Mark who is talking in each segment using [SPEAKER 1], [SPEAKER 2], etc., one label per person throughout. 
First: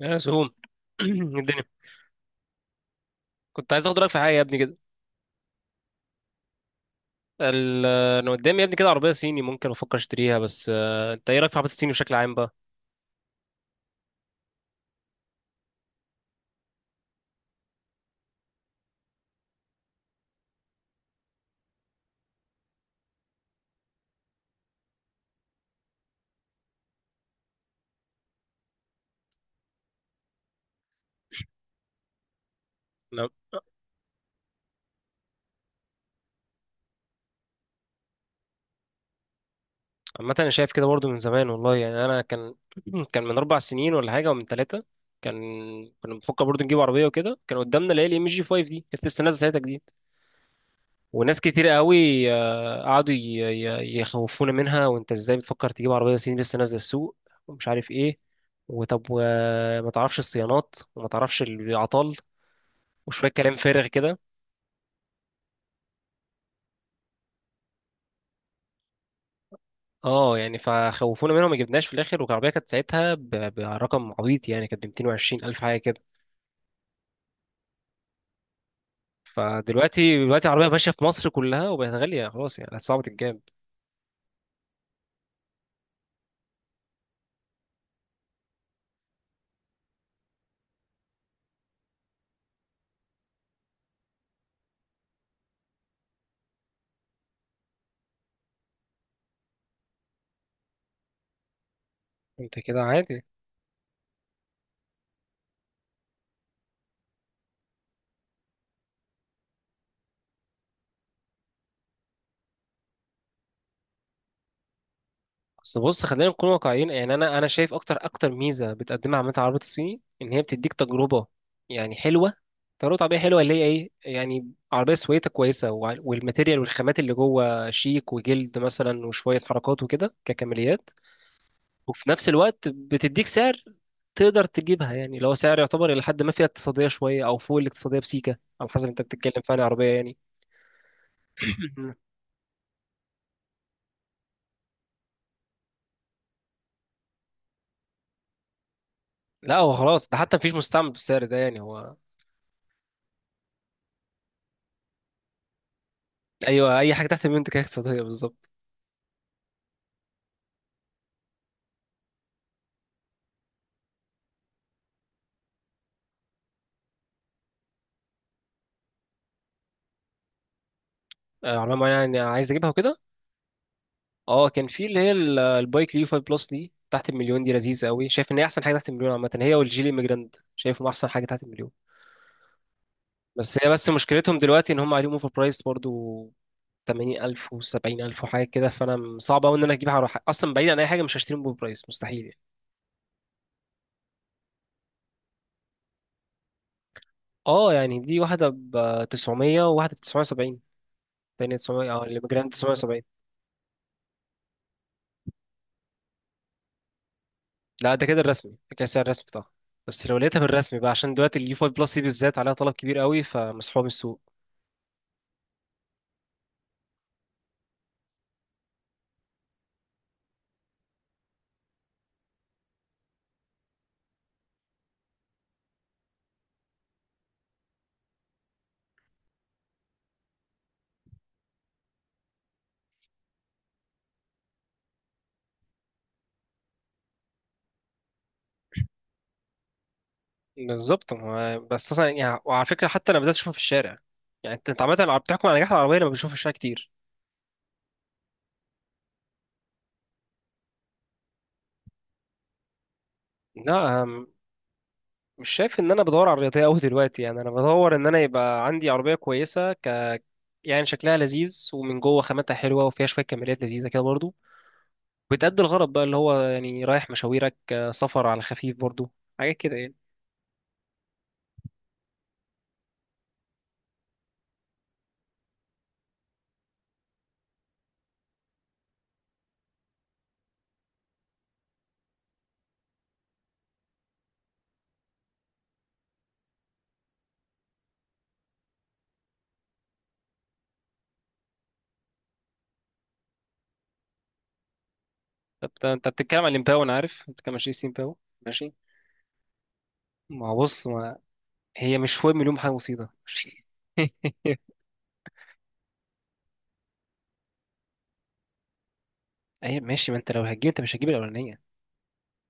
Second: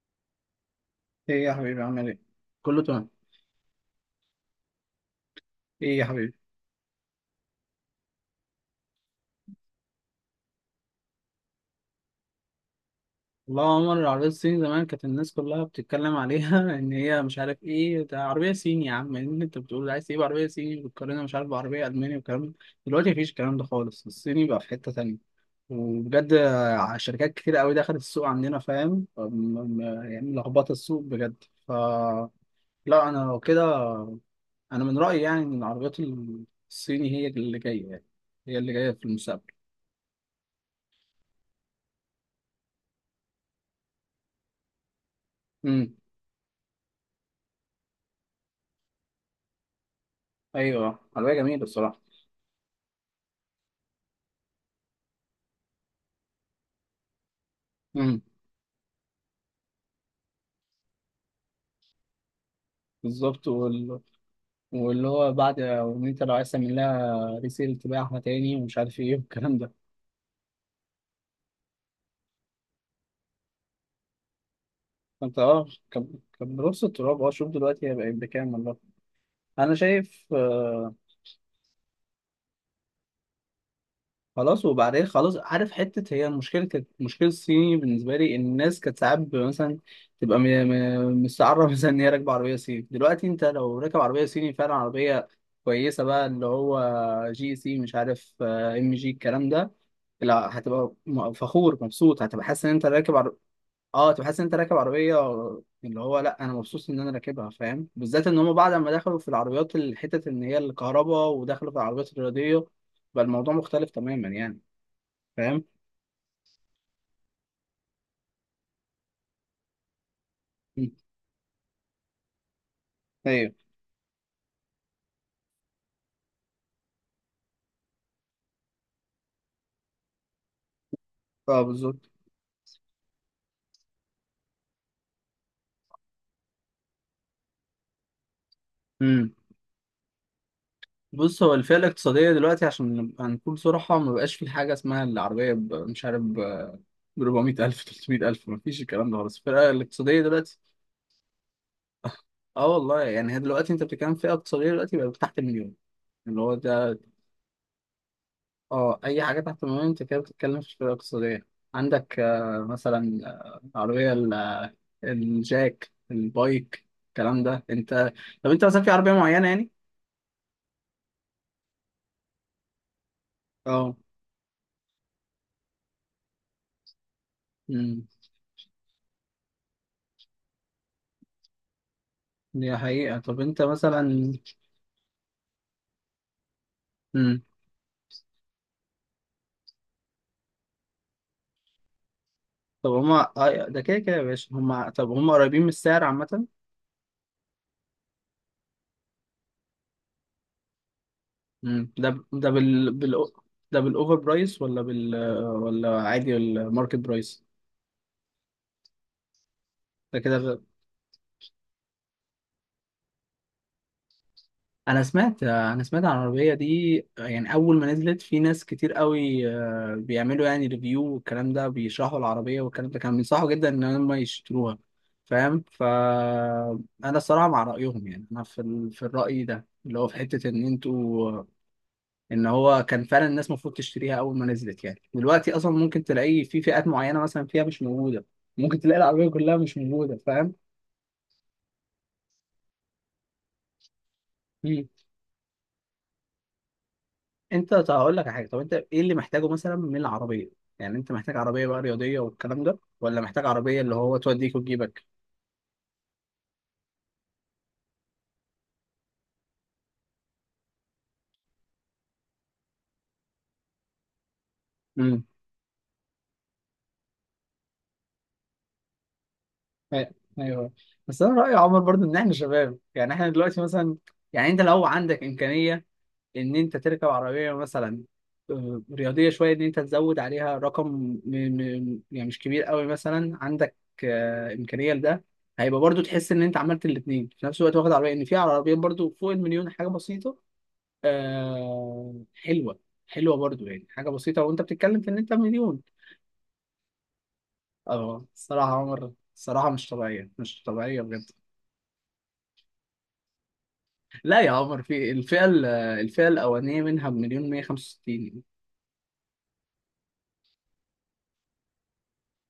[SPEAKER 1] يا سهوم
[SPEAKER 2] ايه يا
[SPEAKER 1] الدنيا.
[SPEAKER 2] حبيبي عامل ايه؟ كله تمام.
[SPEAKER 1] كنت عايز اخد رايك في حاجه يا ابني كده.
[SPEAKER 2] ايه يا حبيبي؟
[SPEAKER 1] ال- انا قدامي يا ابني كده عربيه صيني ممكن افكر اشتريها، بس انت ايه رايك في عربيات الصيني بشكل عام بقى؟
[SPEAKER 2] والله يا عمر، العربية الصيني زمان كانت الناس كلها بتتكلم عليها ان هي مش عارف ايه، ده عربية صيني يا عم، ان انت بتقول عايز تجيب عربية صيني بتقارنها مش عارف بعربية ألماني والكلام ده. دلوقتي مفيش الكلام ده خالص، الصيني بقى في حتة تانية. وبجد شركات كتير قوي دخلت السوق عندنا، فاهم؟ م- يعني لخبطة السوق بجد. لا انا
[SPEAKER 1] انا
[SPEAKER 2] لو كده، انا من رأيي يعني ان العربيات الصيني هي اللي جاية، يعني هي اللي جاية في المستقبل.
[SPEAKER 1] عامه انا شايف كده برضو من زمان والله، يعني انا كان كان من اربع سنين ولا حاجه ومن ثلاثه، كان كنا بنفكر برضو نجيب عربيه، وكده كان قدامنا اللي هي الام جي 5 دي، كانت لسه نازله ساعتها جديد.
[SPEAKER 2] ايوه حلوية
[SPEAKER 1] وناس
[SPEAKER 2] جميلة
[SPEAKER 1] كتير
[SPEAKER 2] الصراحة.
[SPEAKER 1] قوي قعدوا يخوفونا منها، وانت ازاي بتفكر تجيب عربيه صيني لسه نازله السوق ومش عارف ايه،
[SPEAKER 2] امم.
[SPEAKER 1] وطب وما تعرفش الصيانات وما تعرفش العطال وشويه
[SPEAKER 2] بالظبط
[SPEAKER 1] كلام فارغ كده.
[SPEAKER 2] واللي هو بعد، وان انت لو عايز تعمل لها ريسيل تبيعها تاني ومش عارف ايه والكلام ده.
[SPEAKER 1] اه يعني فخوفونا منهم ما جبناش في الاخر، والعربيه كانت ساعتها برقم عبيط، يعني كانت ب
[SPEAKER 2] انت
[SPEAKER 1] 220 الف
[SPEAKER 2] اه
[SPEAKER 1] حاجه كده.
[SPEAKER 2] كان بنص التراب، اه شوف دلوقتي هي بقت بكام والله. انا
[SPEAKER 1] فدلوقتي
[SPEAKER 2] شايف
[SPEAKER 1] دلوقتي العربيه ماشيه
[SPEAKER 2] آه.
[SPEAKER 1] في مصر كلها، وبقت غاليه خلاص، يعني صعبه الجاب.
[SPEAKER 2] خلاص وبعدين خلاص، عارف حتة هي المشكلة، كانت مشكلة الصيني بالنسبة لي، الناس كانت ساعات مثلا تبقى مستعرة مثلا ان هي راكبة عربية صيني. دلوقتي انت لو راكب عربية صيني فعلا عربية كويسة بقى، اللي هو جي سي مش عارف ام جي الكلام ده، لا هتبقى فخور مبسوط، هتبقى
[SPEAKER 1] انت
[SPEAKER 2] حاسس ان
[SPEAKER 1] كده
[SPEAKER 2] انت راكب
[SPEAKER 1] عادي.
[SPEAKER 2] اه هتبقى حاسس ان انت راكب عربيه، اللي هو لا انا مبسوط ان انا راكبها، فاهم؟ بالذات ان هم بعد ما دخلوا في العربيات الحتت ان هي الكهرباء، ودخلوا في العربيات الرياضيه، بقى الموضوع مختلف تماما يعني، فاهم؟
[SPEAKER 1] بس بص خلينا نكون واقعيين، يعني انا شايف اكتر اكتر ميزه بتقدمها عامه العربيات الصيني ان هي بتديك
[SPEAKER 2] مم.
[SPEAKER 1] تجربه، يعني حلوه، تجربه عربيه حلوه اللي
[SPEAKER 2] ايوه.
[SPEAKER 1] هي ايه، يعني عربيه سويتها كويسه والماتيريال والخامات اللي جوه شيك وجلد مثلا وشويه حركات وكده ككماليات.
[SPEAKER 2] اه
[SPEAKER 1] وفي
[SPEAKER 2] بالظبط.
[SPEAKER 1] نفس الوقت بتديك سعر تقدر تجيبها، يعني اللي هو سعر يعتبر الى حد ما فيها اقتصاديه شويه او فوق الاقتصاديه بسيكه، على حسب انت
[SPEAKER 2] امم.
[SPEAKER 1] بتتكلم في انهي عربيه يعني.
[SPEAKER 2] بص، هو الفئه الاقتصاديه دلوقتي عشان نبقى نكون صراحه ما بقاش في حاجه اسمها العربيه مش عارف ب 400,000 300,000، ما فيش الكلام ده خالص
[SPEAKER 1] لا
[SPEAKER 2] الفئه
[SPEAKER 1] هو خلاص، ده
[SPEAKER 2] الاقتصاديه
[SPEAKER 1] حتى مفيش
[SPEAKER 2] دلوقتي.
[SPEAKER 1] مستعمل بالسعر ده يعني هو.
[SPEAKER 2] اه والله يعني، هي دلوقتي انت بتتكلم في فئه اقتصاديه دلوقتي بقى تحت المليون، اللي هو
[SPEAKER 1] ايوه، اي
[SPEAKER 2] ده.
[SPEAKER 1] حاجه تحت المنتج هي اقتصاديه بالظبط.
[SPEAKER 2] اه اي حاجه تحت المليون انت كده بتتكلم في فئه اقتصاديه. عندك آه مثلا، عربيه الجاك البايك الكلام ده، انت طب انت مثلا في عربيه معينه يعني؟
[SPEAKER 1] عربية معينة يعني عايز اجيبها وكده.
[SPEAKER 2] اه.
[SPEAKER 1] اه كان في اللي هي البايك اليو 5 بلس دي تحت المليون، دي لذيذة
[SPEAKER 2] امم.
[SPEAKER 1] قوي، شايف ان هي احسن حاجة تحت المليون عامة، هي والجيلي ميجراند شايفهم احسن حاجة تحت المليون.
[SPEAKER 2] دي حقيقه. طب
[SPEAKER 1] بس
[SPEAKER 2] انت
[SPEAKER 1] هي بس
[SPEAKER 2] مثلا؟
[SPEAKER 1] مشكلتهم دلوقتي ان هم عليهم اوفر برايس برضو
[SPEAKER 2] امم.
[SPEAKER 1] 80000 و70000 ألف وحاجة كده. فانا صعب قوي ان انا اجيبها على حاجة. اصلا بعيد عن اي حاجة مش هشتريهم باوفر برايس، مستحيل يعني.
[SPEAKER 2] طب هما آه ده كده كده يا باشا، هما طب هما قريبين من السعر عامه؟
[SPEAKER 1] اه يعني دي واحدة ب 900 وواحدة ب 970. تانية
[SPEAKER 2] امم.
[SPEAKER 1] 900 اه
[SPEAKER 2] ده
[SPEAKER 1] اللي
[SPEAKER 2] ده
[SPEAKER 1] ميجراند 970.
[SPEAKER 2] ده بالاوفر برايس ولا بال آه، ولا عادي الماركت برايس؟
[SPEAKER 1] لا ده كده الرسمي، ده كده سعر الرسمي طبعا. بس لو
[SPEAKER 2] ده
[SPEAKER 1] لقيتها
[SPEAKER 2] كده.
[SPEAKER 1] بالرسمي بقى، عشان دلوقتي اليو 5 بلس دي بالذات عليها طلب كبير قوي فمسحوبه من السوق.
[SPEAKER 2] انا سمعت عن العربيه دي، يعني اول ما نزلت في ناس كتير قوي بيعملوا يعني ريفيو والكلام ده، بيشرحوا العربيه والكلام ده، كانوا بينصحوا جدا ان هم يشتروها، فاهم؟ فانا الصراحه مع رايهم يعني، انا في في الراي ده اللي هو في حته ان انتوا، ان هو كان فعلا الناس المفروض تشتريها اول ما نزلت. يعني دلوقتي اصلا ممكن تلاقي في فئات معينه مثلا فيها مش موجوده، ممكن تلاقي العربيه كلها مش موجوده، فاهم؟
[SPEAKER 1] بالظبط. بس اصلا يعني، وعلى فكره حتى انا بدات اشوفها في الشارع. يعني انت عامه لو بتحكم على نجاح العربيه لما بشوفها في الشارع كتير.
[SPEAKER 2] انت طب هقول لك على حاجه، طب انت ايه اللي محتاجه مثلا من العربيه؟ يعني انت محتاج عربيه بقى رياضيه والكلام ده، ولا محتاج عربيه اللي
[SPEAKER 1] لا
[SPEAKER 2] هو توديك وتجيبك؟
[SPEAKER 1] مش شايف ان انا بدور على الرياضيه قوي دلوقتي، يعني انا بدور ان انا يبقى عندي عربيه كويسه ك، يعني شكلها لذيذ ومن جوه خاماتها حلوه وفيها شويه كماليات لذيذه كده برضو.
[SPEAKER 2] امم.
[SPEAKER 1] بتأدي الغرض بقى اللي هو يعني رايح مشاويرك، سفر على خفيف برضو، حاجات كده يعني.
[SPEAKER 2] أي- ايوه. بس انا رايي يا عمر برضو ان احنا شباب، يعني احنا دلوقتي مثلا، يعني انت لو عندك امكانيه ان انت تركب عربيه مثلا رياضيه شويه، ان انت تزود عليها رقم يعني مش كبير قوي، مثلا عندك امكانيه لده، هيبقى برضو تحس ان انت عملت الاثنين في نفس الوقت، واخد عربيه ان في عربيات برضو فوق المليون حاجه بسيطه آه حلوة، حلوة برضو يعني، حاجة بسيطة وانت بتتكلم في ان انت مليون.
[SPEAKER 1] انت بتتكلم عن الامباو، انا عارف انت بتتكلم عن شيسي امباو.
[SPEAKER 2] اه الصراحة
[SPEAKER 1] ماشي.
[SPEAKER 2] يا عمر، الصراحة مش طبيعية،
[SPEAKER 1] ما هو
[SPEAKER 2] مش
[SPEAKER 1] بص،
[SPEAKER 2] طبيعية
[SPEAKER 1] ما
[SPEAKER 2] بجد.
[SPEAKER 1] هي مش فوق مليون حاجه مصيبه ماشي.
[SPEAKER 2] لا يا عمر، في الفئة الفئة الأولانية منها بمليون مية خمسة وستين.
[SPEAKER 1] اي ماشي، ما انت لو هتجيب انت مش هتجيب الاولانيه.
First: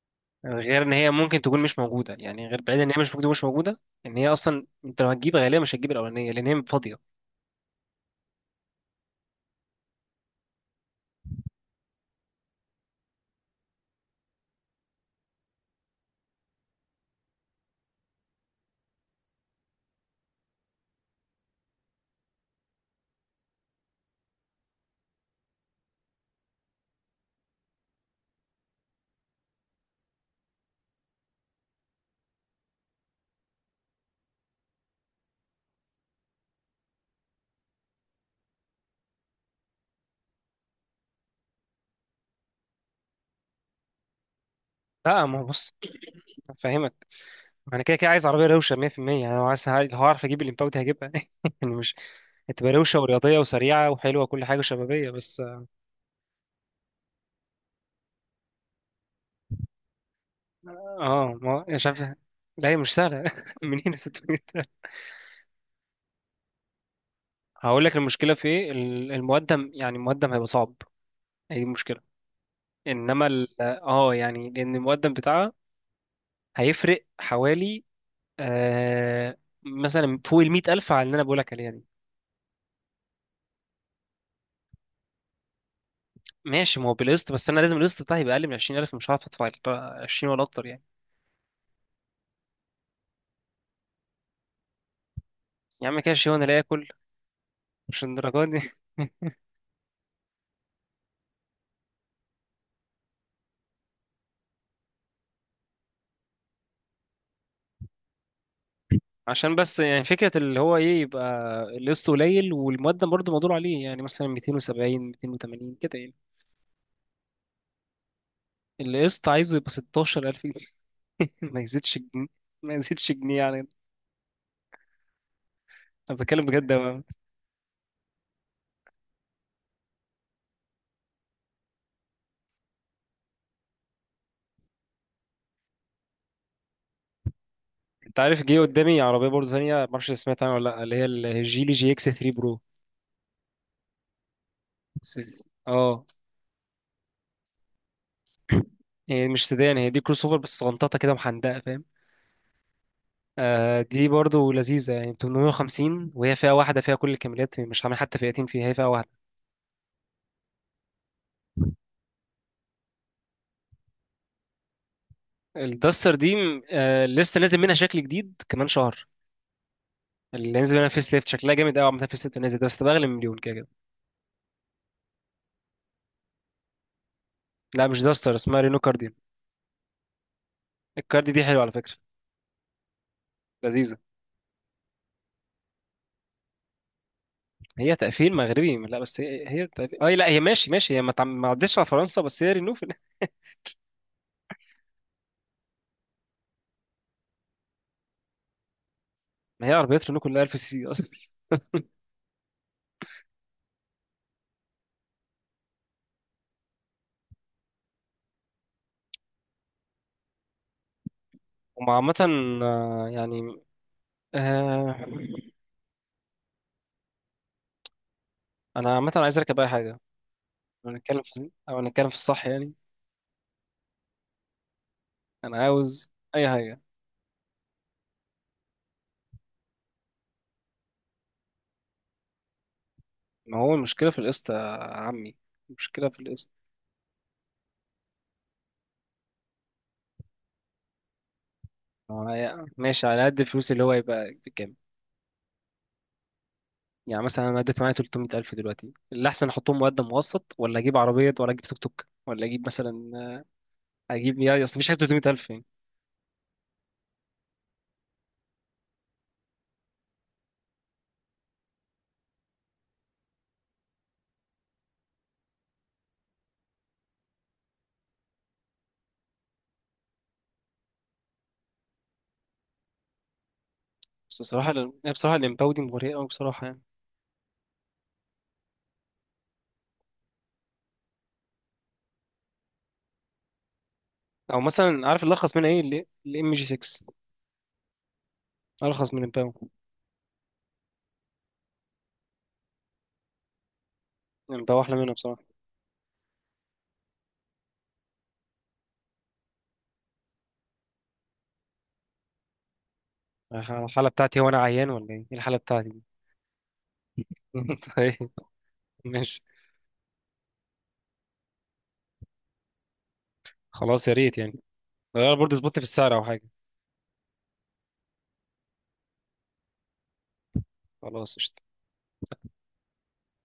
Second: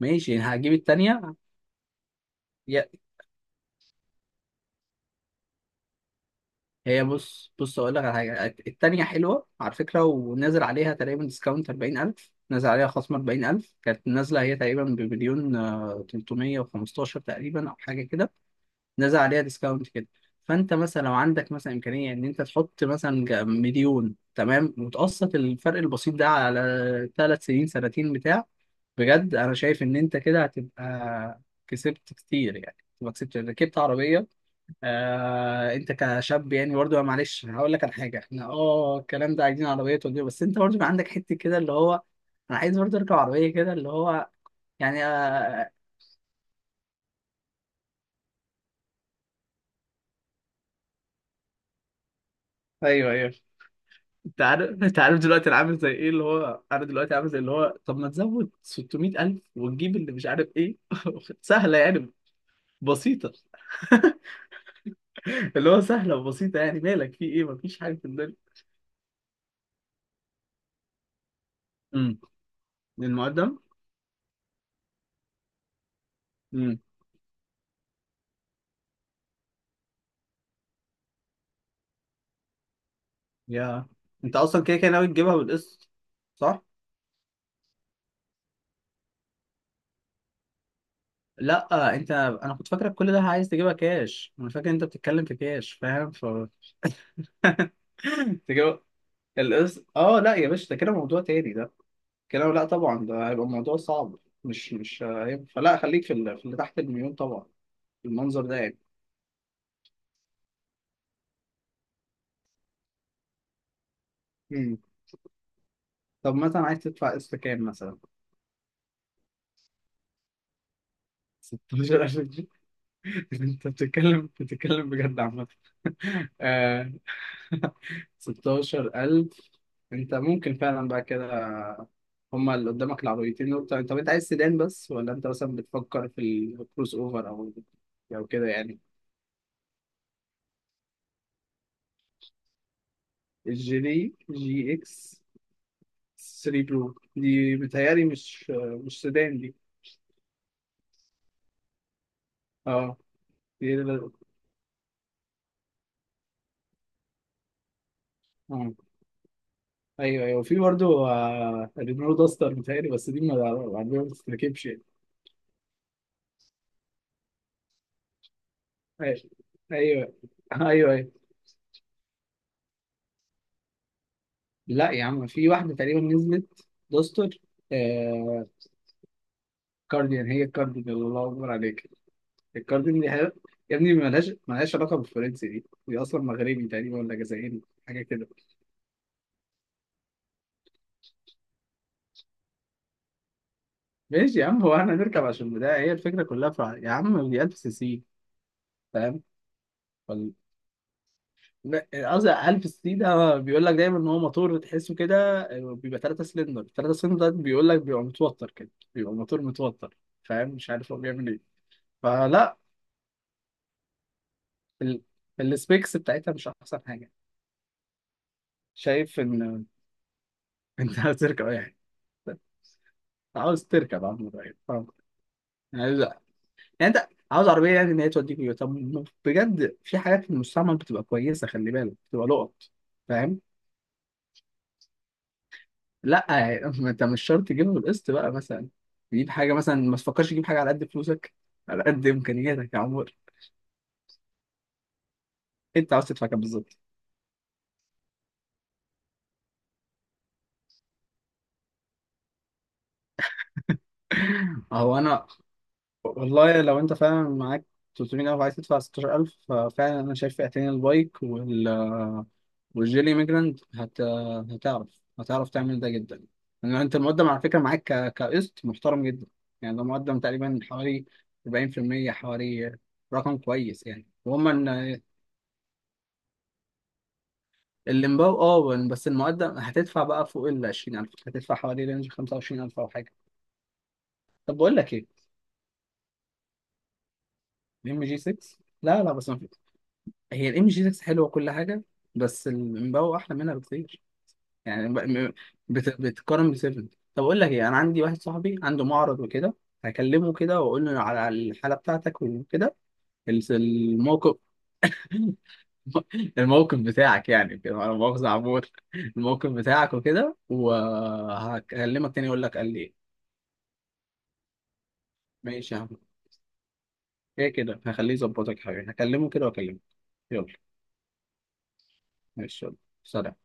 [SPEAKER 2] ماشي، يعني هجيب
[SPEAKER 1] غير ان هي
[SPEAKER 2] التانية.
[SPEAKER 1] ممكن تكون مش موجوده، يعني غير بعيد ان
[SPEAKER 2] يا-
[SPEAKER 1] هي مش موجوده، مش موجوده. ان هي اصلا انت لو هتجيب غالبا مش هتجيب الاولانيه لان هي فاضيه.
[SPEAKER 2] هي بص بص أقول لك على حاجة، التانية حلوة على فكرة، ونازل عليها تقريبا ديسكاونت 40,000، نازل عليها خصم 40,000، كانت نازلة هي تقريبا بمليون تلتمية وخمستاشر تقريبا أو حاجة كده، نازل عليها ديسكاونت كده. فانت مثلا لو عندك مثلا امكانيه ان انت تحط مثلا مليون تمام وتقسط الفرق البسيط ده على ثلاث سنين سنتين بتاع، بجد انا شايف ان انت كده هتبقى كسبت كتير يعني، تبقى كسبت ركبت عربيه. آه انت كشاب يعني برضه، معلش هقول لك على حاجه، احنا اه الكلام ده عايزين عربيه توديه، بس انت برضه بيبقى عندك حته كده اللي هو انا عايز برضه اركب عربيه كده اللي هو، يعني
[SPEAKER 1] لا ما هو
[SPEAKER 2] آه.
[SPEAKER 1] بص، فاهمك. ما انا كده كده عايز عربيه روشه 100%. يعني لو عايز، لو هعرف اجيب الامباو دي هجيبها يعني مش، هتبقى روشه
[SPEAKER 2] ايوه ايوه.
[SPEAKER 1] ورياضيه وسريعه وحلوه
[SPEAKER 2] انت
[SPEAKER 1] وكل حاجه
[SPEAKER 2] عارف انت
[SPEAKER 1] شبابيه
[SPEAKER 2] عارف
[SPEAKER 1] بس.
[SPEAKER 2] دلوقتي انا عامل زي ايه اللي هو، انا دلوقتي عامل زي اللي هو طب ما تزود 600,000 وتجيب اللي مش عارف ايه
[SPEAKER 1] اه ما يعني
[SPEAKER 2] سهله
[SPEAKER 1] مش عارف.
[SPEAKER 2] يعني.
[SPEAKER 1] لا هي مش سهله.
[SPEAKER 2] بسيطه
[SPEAKER 1] منين ال 600 ده؟
[SPEAKER 2] اللي هو سهله وبسيطه يعني، مالك في ايه، مفيش
[SPEAKER 1] هقول
[SPEAKER 2] حاجه
[SPEAKER 1] لك
[SPEAKER 2] في
[SPEAKER 1] المشكله
[SPEAKER 2] الدنيا.
[SPEAKER 1] في ايه، المقدم، يعني المقدم هيبقى صعب. هي دي المشكله.
[SPEAKER 2] امم.
[SPEAKER 1] انما
[SPEAKER 2] للمقدم.
[SPEAKER 1] ال... اه يعني لان المقدم بتاعها
[SPEAKER 2] امم.
[SPEAKER 1] هيفرق حوالي آه مثلا فوق ال 100000 على اللي انا بقول لك عليها دي.
[SPEAKER 2] يا انت اصلا كده كده ناوي تجيبها بالقسط صح؟
[SPEAKER 1] ماشي، ما هو بالقسط، بس انا لازم القسط بتاعي يبقى اقل من 20000. مش هعرف ادفع ال 20 ولا اكتر يعني.
[SPEAKER 2] لا انت، انا كنت فاكرك كل ده عايز تجيبها كاش، انا فاكر انت بتتكلم في كاش
[SPEAKER 1] يا عم
[SPEAKER 2] فاهم؟
[SPEAKER 1] كده شيء وانا لا اكل. مش الدرجات دي.
[SPEAKER 2] تجيبها القسط؟ اه لا يا باشا، ده كده موضوع تاني ده، كده لا طبعا، ده هيبقى الموضوع صعب مش هيبقى، فلا خليك في اللي، في اللي تحت المليون طبعا، المنظر ده يعني.
[SPEAKER 1] عشان بس يعني فكرة اللي هو ايه، يبقى القسط قليل والمقدم برضه مقدور عليه، يعني مثلا
[SPEAKER 2] مم.
[SPEAKER 1] 270 280 كده يعني.
[SPEAKER 2] طب مثلا عايز تدفع قسط كام مثلا؟
[SPEAKER 1] القسط عايزه يبقى 16000 جنيه. ما يزيدش
[SPEAKER 2] 16000
[SPEAKER 1] جنيه،
[SPEAKER 2] جنيه
[SPEAKER 1] ما يزيدش جنيه يعني.
[SPEAKER 2] انت بتتكلم بجد عامة
[SPEAKER 1] انا بتكلم بجد
[SPEAKER 2] آه، 16,000. انت ممكن فعلا بقى كده، هما اللي قدامك العربيتين دول. طب انت عايز سيدان بس ولا انت مثلا بتفكر في الكروس اوفر، او
[SPEAKER 1] انت
[SPEAKER 2] او
[SPEAKER 1] عارف
[SPEAKER 2] كده
[SPEAKER 1] جه
[SPEAKER 2] يعني؟
[SPEAKER 1] قدامي عربية برضه ثانية ما اعرفش سمعت عنها ولا لا، اللي هي الجيلي جي اكس 3 برو.
[SPEAKER 2] الجي دي جي اكس
[SPEAKER 1] اه،
[SPEAKER 2] 3 بلو دي بتهيألي مش، مش
[SPEAKER 1] هي
[SPEAKER 2] سيدان
[SPEAKER 1] مش
[SPEAKER 2] دي.
[SPEAKER 1] سيدان، هي دي كروس اوفر بس غنططة كده محندقة فاهم.
[SPEAKER 2] اه. دي
[SPEAKER 1] آه دي
[SPEAKER 2] لا-
[SPEAKER 1] برضه لذيذة يعني 850، وهي فئة واحدة فيها كل الكاميرات، مش عامل حتى فئتين فيها، هي
[SPEAKER 2] اه.
[SPEAKER 1] فئة واحدة.
[SPEAKER 2] ايوه ايوه، في برضه رينو داستر بتهيألي، بس دي ما العربية ما بتتركبش يعني.
[SPEAKER 1] الداستر دي لسه نازل منها شكل جديد كمان شهر.
[SPEAKER 2] ايوه ايوه.
[SPEAKER 1] اللي هينزل منها
[SPEAKER 2] ايوه أيوة.
[SPEAKER 1] فيس ليفت شكلها جامد قوي عامة. فيس ليفت نازل ده بس بأغلى من مليون كده كده.
[SPEAKER 2] لا يا عم، في واحدة تقريبا نزلت داستر
[SPEAKER 1] لا مش داستر،
[SPEAKER 2] آه،
[SPEAKER 1] اسمها رينو كارديان.
[SPEAKER 2] كارديان، هي الكارديان الله
[SPEAKER 1] الكاردي دي
[SPEAKER 2] اكبر
[SPEAKER 1] حلوة على
[SPEAKER 2] عليك.
[SPEAKER 1] فكرة،
[SPEAKER 2] الكارديان دي حاجة- يا ابني،
[SPEAKER 1] لذيذة.
[SPEAKER 2] ملهاش علاقة بالفرنسي، دي اصلا مغربي تقريبا ولا جزائري،
[SPEAKER 1] هي
[SPEAKER 2] حاجة كده.
[SPEAKER 1] تقفيل مغربي، لا بس هي تقفيل اي، لا هي ماشي ماشي، هي ما عدتش على فرنسا، بس هي رينو في
[SPEAKER 2] ماشي يا عم، هو احنا نركب عشان بدا هي الفكرة كلها في يا عم، دي 1000 سي سي، فاهم؟
[SPEAKER 1] ما هي عربيات رينو
[SPEAKER 2] ولا
[SPEAKER 1] كلها 1000 سي سي اصلا.
[SPEAKER 2] لا، قصدي ألف سي ده بيقول لك دايما إن هو موتور تحسه كده بيبقى تلاتة سلندر تلاتة سلندر، ده بيقول لك بيبقى متوتر كده، بيبقى موتور متوتر، فاهم؟ مش عارف هو بيعمل إيه.
[SPEAKER 1] وعامة
[SPEAKER 2] فلا
[SPEAKER 1] يعني آه،
[SPEAKER 2] ال... السبيكس بتاعتها مش أحسن حاجة،
[SPEAKER 1] انا عامة
[SPEAKER 2] شايف إن
[SPEAKER 1] عايز اركب اي حاجة. لو
[SPEAKER 2] أنت عاوز
[SPEAKER 1] هنتكلم
[SPEAKER 2] تركب
[SPEAKER 1] في،
[SPEAKER 2] أي حاجة.
[SPEAKER 1] الصح يعني،
[SPEAKER 2] أنت عاوز تركب عم، فاهم؟
[SPEAKER 1] انا
[SPEAKER 2] يعني
[SPEAKER 1] عاوز
[SPEAKER 2] لا.
[SPEAKER 1] اي حاجة.
[SPEAKER 2] يعني أنت عاوز عربية يعني إن هي توديك، طب بجد في حاجات في المستعمل بتبقى كويسة، خلي بالك بتبقى لقط، فاهم؟
[SPEAKER 1] ما هو المشكلة في القسط يا عمي، المشكلة في
[SPEAKER 2] لا
[SPEAKER 1] القسط.
[SPEAKER 2] ما انت مش شرط تجيبها بالقسط بقى، مثلا تجيب حاجه مثلا، ما تفكرش تجيب حاجه على قد فلوسك، على قد
[SPEAKER 1] معايا،
[SPEAKER 2] امكانياتك يا
[SPEAKER 1] ماشي
[SPEAKER 2] عمر.
[SPEAKER 1] على قد الفلوس اللي هو يبقى بكام.
[SPEAKER 2] انت عاوز تدفع كام بالظبط؟
[SPEAKER 1] يعني مثلا انا اديت معايا 300000 ألف دلوقتي، اللي احسن احطهم مقدم مقسط ولا اجيب عربيه ولا اجيب توك توك ولا اجيب مثلا اجيب، يا اصل مفيش حاجه
[SPEAKER 2] هو انا
[SPEAKER 1] 300000 ألف يعني.
[SPEAKER 2] والله لو انت فعلا معاك 300,000 وعايز تدفع 16,000 ففعلا انا شايف فئتين، البايك والجيلي ميجراند هتعرف هتعرف تعمل ده جدا، لان انت المقدم على فكره معاك كقسط محترم جدا، يعني ده مقدم تقريبا حوالي 40%، حوالي رقم كويس يعني.
[SPEAKER 1] بس
[SPEAKER 2] وهم
[SPEAKER 1] بصراحه أنا بصراحه الامباو دي مغريه قوي بصراحه يعني.
[SPEAKER 2] الليمباو، اه بس المقدم هتدفع بقى فوق ال 20,000، هتدفع حوالي رينج 25,000 او حاجه. طب
[SPEAKER 1] او
[SPEAKER 2] بقول لك ايه،
[SPEAKER 1] مثلا عارف اللي ارخص منها ايه؟ الام جي 6
[SPEAKER 2] الام جي 6. لا لا،
[SPEAKER 1] ارخص من
[SPEAKER 2] بس ما في،
[SPEAKER 1] الامباو.
[SPEAKER 2] هي الام جي 6 حلوه كل حاجه، بس الليمباو احلى منها بكتير،
[SPEAKER 1] الامباو
[SPEAKER 2] يعني
[SPEAKER 1] احلى منها بصراحه.
[SPEAKER 2] بتقارن ب 7. طب اقول لك ايه، انا عندي واحد صاحبي عنده معرض وكده، هكلمه كده واقول له على على الحاله بتاعتك وكده،
[SPEAKER 1] الحاله
[SPEAKER 2] الموقف.
[SPEAKER 1] بتاعتي، هو انا عيان ولا ايه؟ إيه الحاله بتاعتي دي؟
[SPEAKER 2] الموقف بتاعك يعني كده، على مؤاخذه
[SPEAKER 1] طيب
[SPEAKER 2] عمور،
[SPEAKER 1] ماشي.
[SPEAKER 2] الموقف بتاعك وكده، وهكلمك تاني اقول لك قال لي ايه.
[SPEAKER 1] خلاص يا ريت يعني، غير برضه
[SPEAKER 2] ماشي
[SPEAKER 1] ظبطت
[SPEAKER 2] يا
[SPEAKER 1] في
[SPEAKER 2] عم،
[SPEAKER 1] السعر او حاجه.
[SPEAKER 2] كده كده هخليه يظبطك حاجة، هكلمه كده واكلمه، يلا.
[SPEAKER 1] خلاص قشطة.
[SPEAKER 2] ماشي يلا، سلام.